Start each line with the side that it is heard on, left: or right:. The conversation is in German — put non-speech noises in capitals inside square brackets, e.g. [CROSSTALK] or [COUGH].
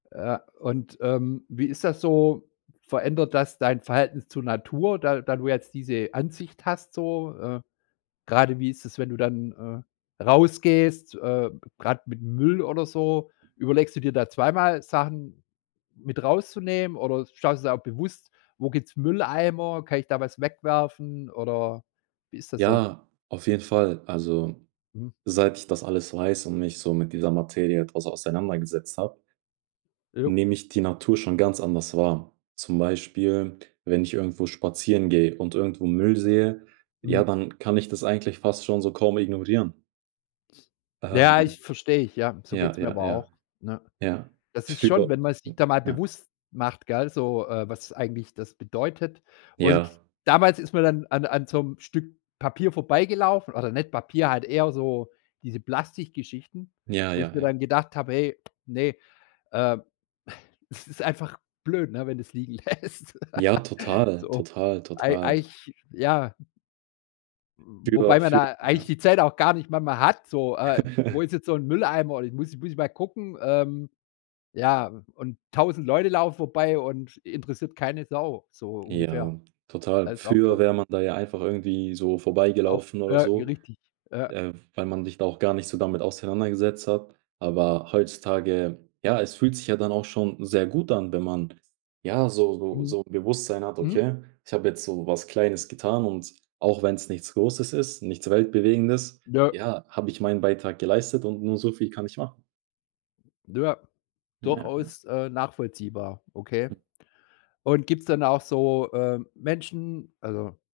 left: Ja, und, ähm, wie ist das so? Verändert das dein Verhältnis zur Natur, da da du jetzt diese Ansicht hast so? Äh, gerade wie ist das, wenn du dann, äh, rausgehst, äh, gerade mit Müll oder so? Überlegst du dir da zweimal Sachen mit rauszunehmen oder schaust du jetzt auch bewusst, wo gibt's Mülleimer, kann ich da was wegwerfen oder wie ist das so?
right: Ja, auf jeden Fall. Also,
left: Mhm.
right: seit ich das alles weiß und mich so mit dieser Materie etwas auseinandergesetzt habe
left: Ja.
right: nehme ich die Natur schon ganz anders wahr. Zum Beispiel, wenn ich irgendwo spazieren gehe und irgendwo Müll sehe, ja,
left: Mhm.
right: dann kann ich das eigentlich fast schon so kaum ignorieren.
left: Ja, ich
right: Ähm.
left: verstehe ich, ja, so geht
right: Ja,
left: es mir
right: ja,
left: aber
right: ja.
left: auch, ne?
right: Ja.
left: Das ist schon
right: Früher,
left: wenn man sich
right: hm,
left: da mal
right: ja.
left: bewusst macht, gell, so, äh, was es eigentlich das bedeutet, und
right: Ja.
left: damals ist man dann an an so 'nem Stück Papier vorbeigelaufen, oder nicht Papier, halt eher so diese Plastikgeschichten,
right: Ja,
left: wo
right: ja,
left: ich mir
right: ja.
left: dann gedacht habe, hey, ne, äh, es ist einfach blöd, ne, wenn du es liegen lässt.
right: Ja,
left: [GIGGLES]
right: total,
left: So,
right: total,
left: ei
right: total.
left: eigentlich, ja
right: Früher
left: Wobei man
right: früher
left: da eigentlich
right: ja.
left: die Zeit auch gar nicht manchmal hat, so, äh, wo
right: [CHUCKLES]
left: ist jetzt so 'n Mülleimer? Ich muss muss ich mal gucken, ähm, ja, und 1.000 Leute laufen vorbei und interessiert keine Sau, so ungefähr.
right: Ja, total.
left: Das ist auch
right: Früher
left: dumm.
right: wäre man da ja einfach irgendwie so
left: Auf
right: vorbeigelaufen
left: äh,
right: oder so,
left: richtig, ja.
right: äh, weil man sich da auch gar nicht so damit auseinandergesetzt hat. Aber heutzutage, ja, es fühlt sich ja dann auch schon sehr gut an, wenn man ja so so
left: Mhm.
right: so Bewusstsein hat,
left: Mhm.
right: okay, ich habe jetzt so was Kleines getan und auch wenn's nichts Großes ist, nichts Weltbewegendes,
left: Nö.
right: ja, habe ich meinen Beitrag geleistet und nur so viel kann ich machen.
left: Ja.
right: Ja, ja.
left: Durchaus, äh, nachvollziehbar, okay.
right: Hm.
left: Und gibt's dann auch so, äh, Menschen, also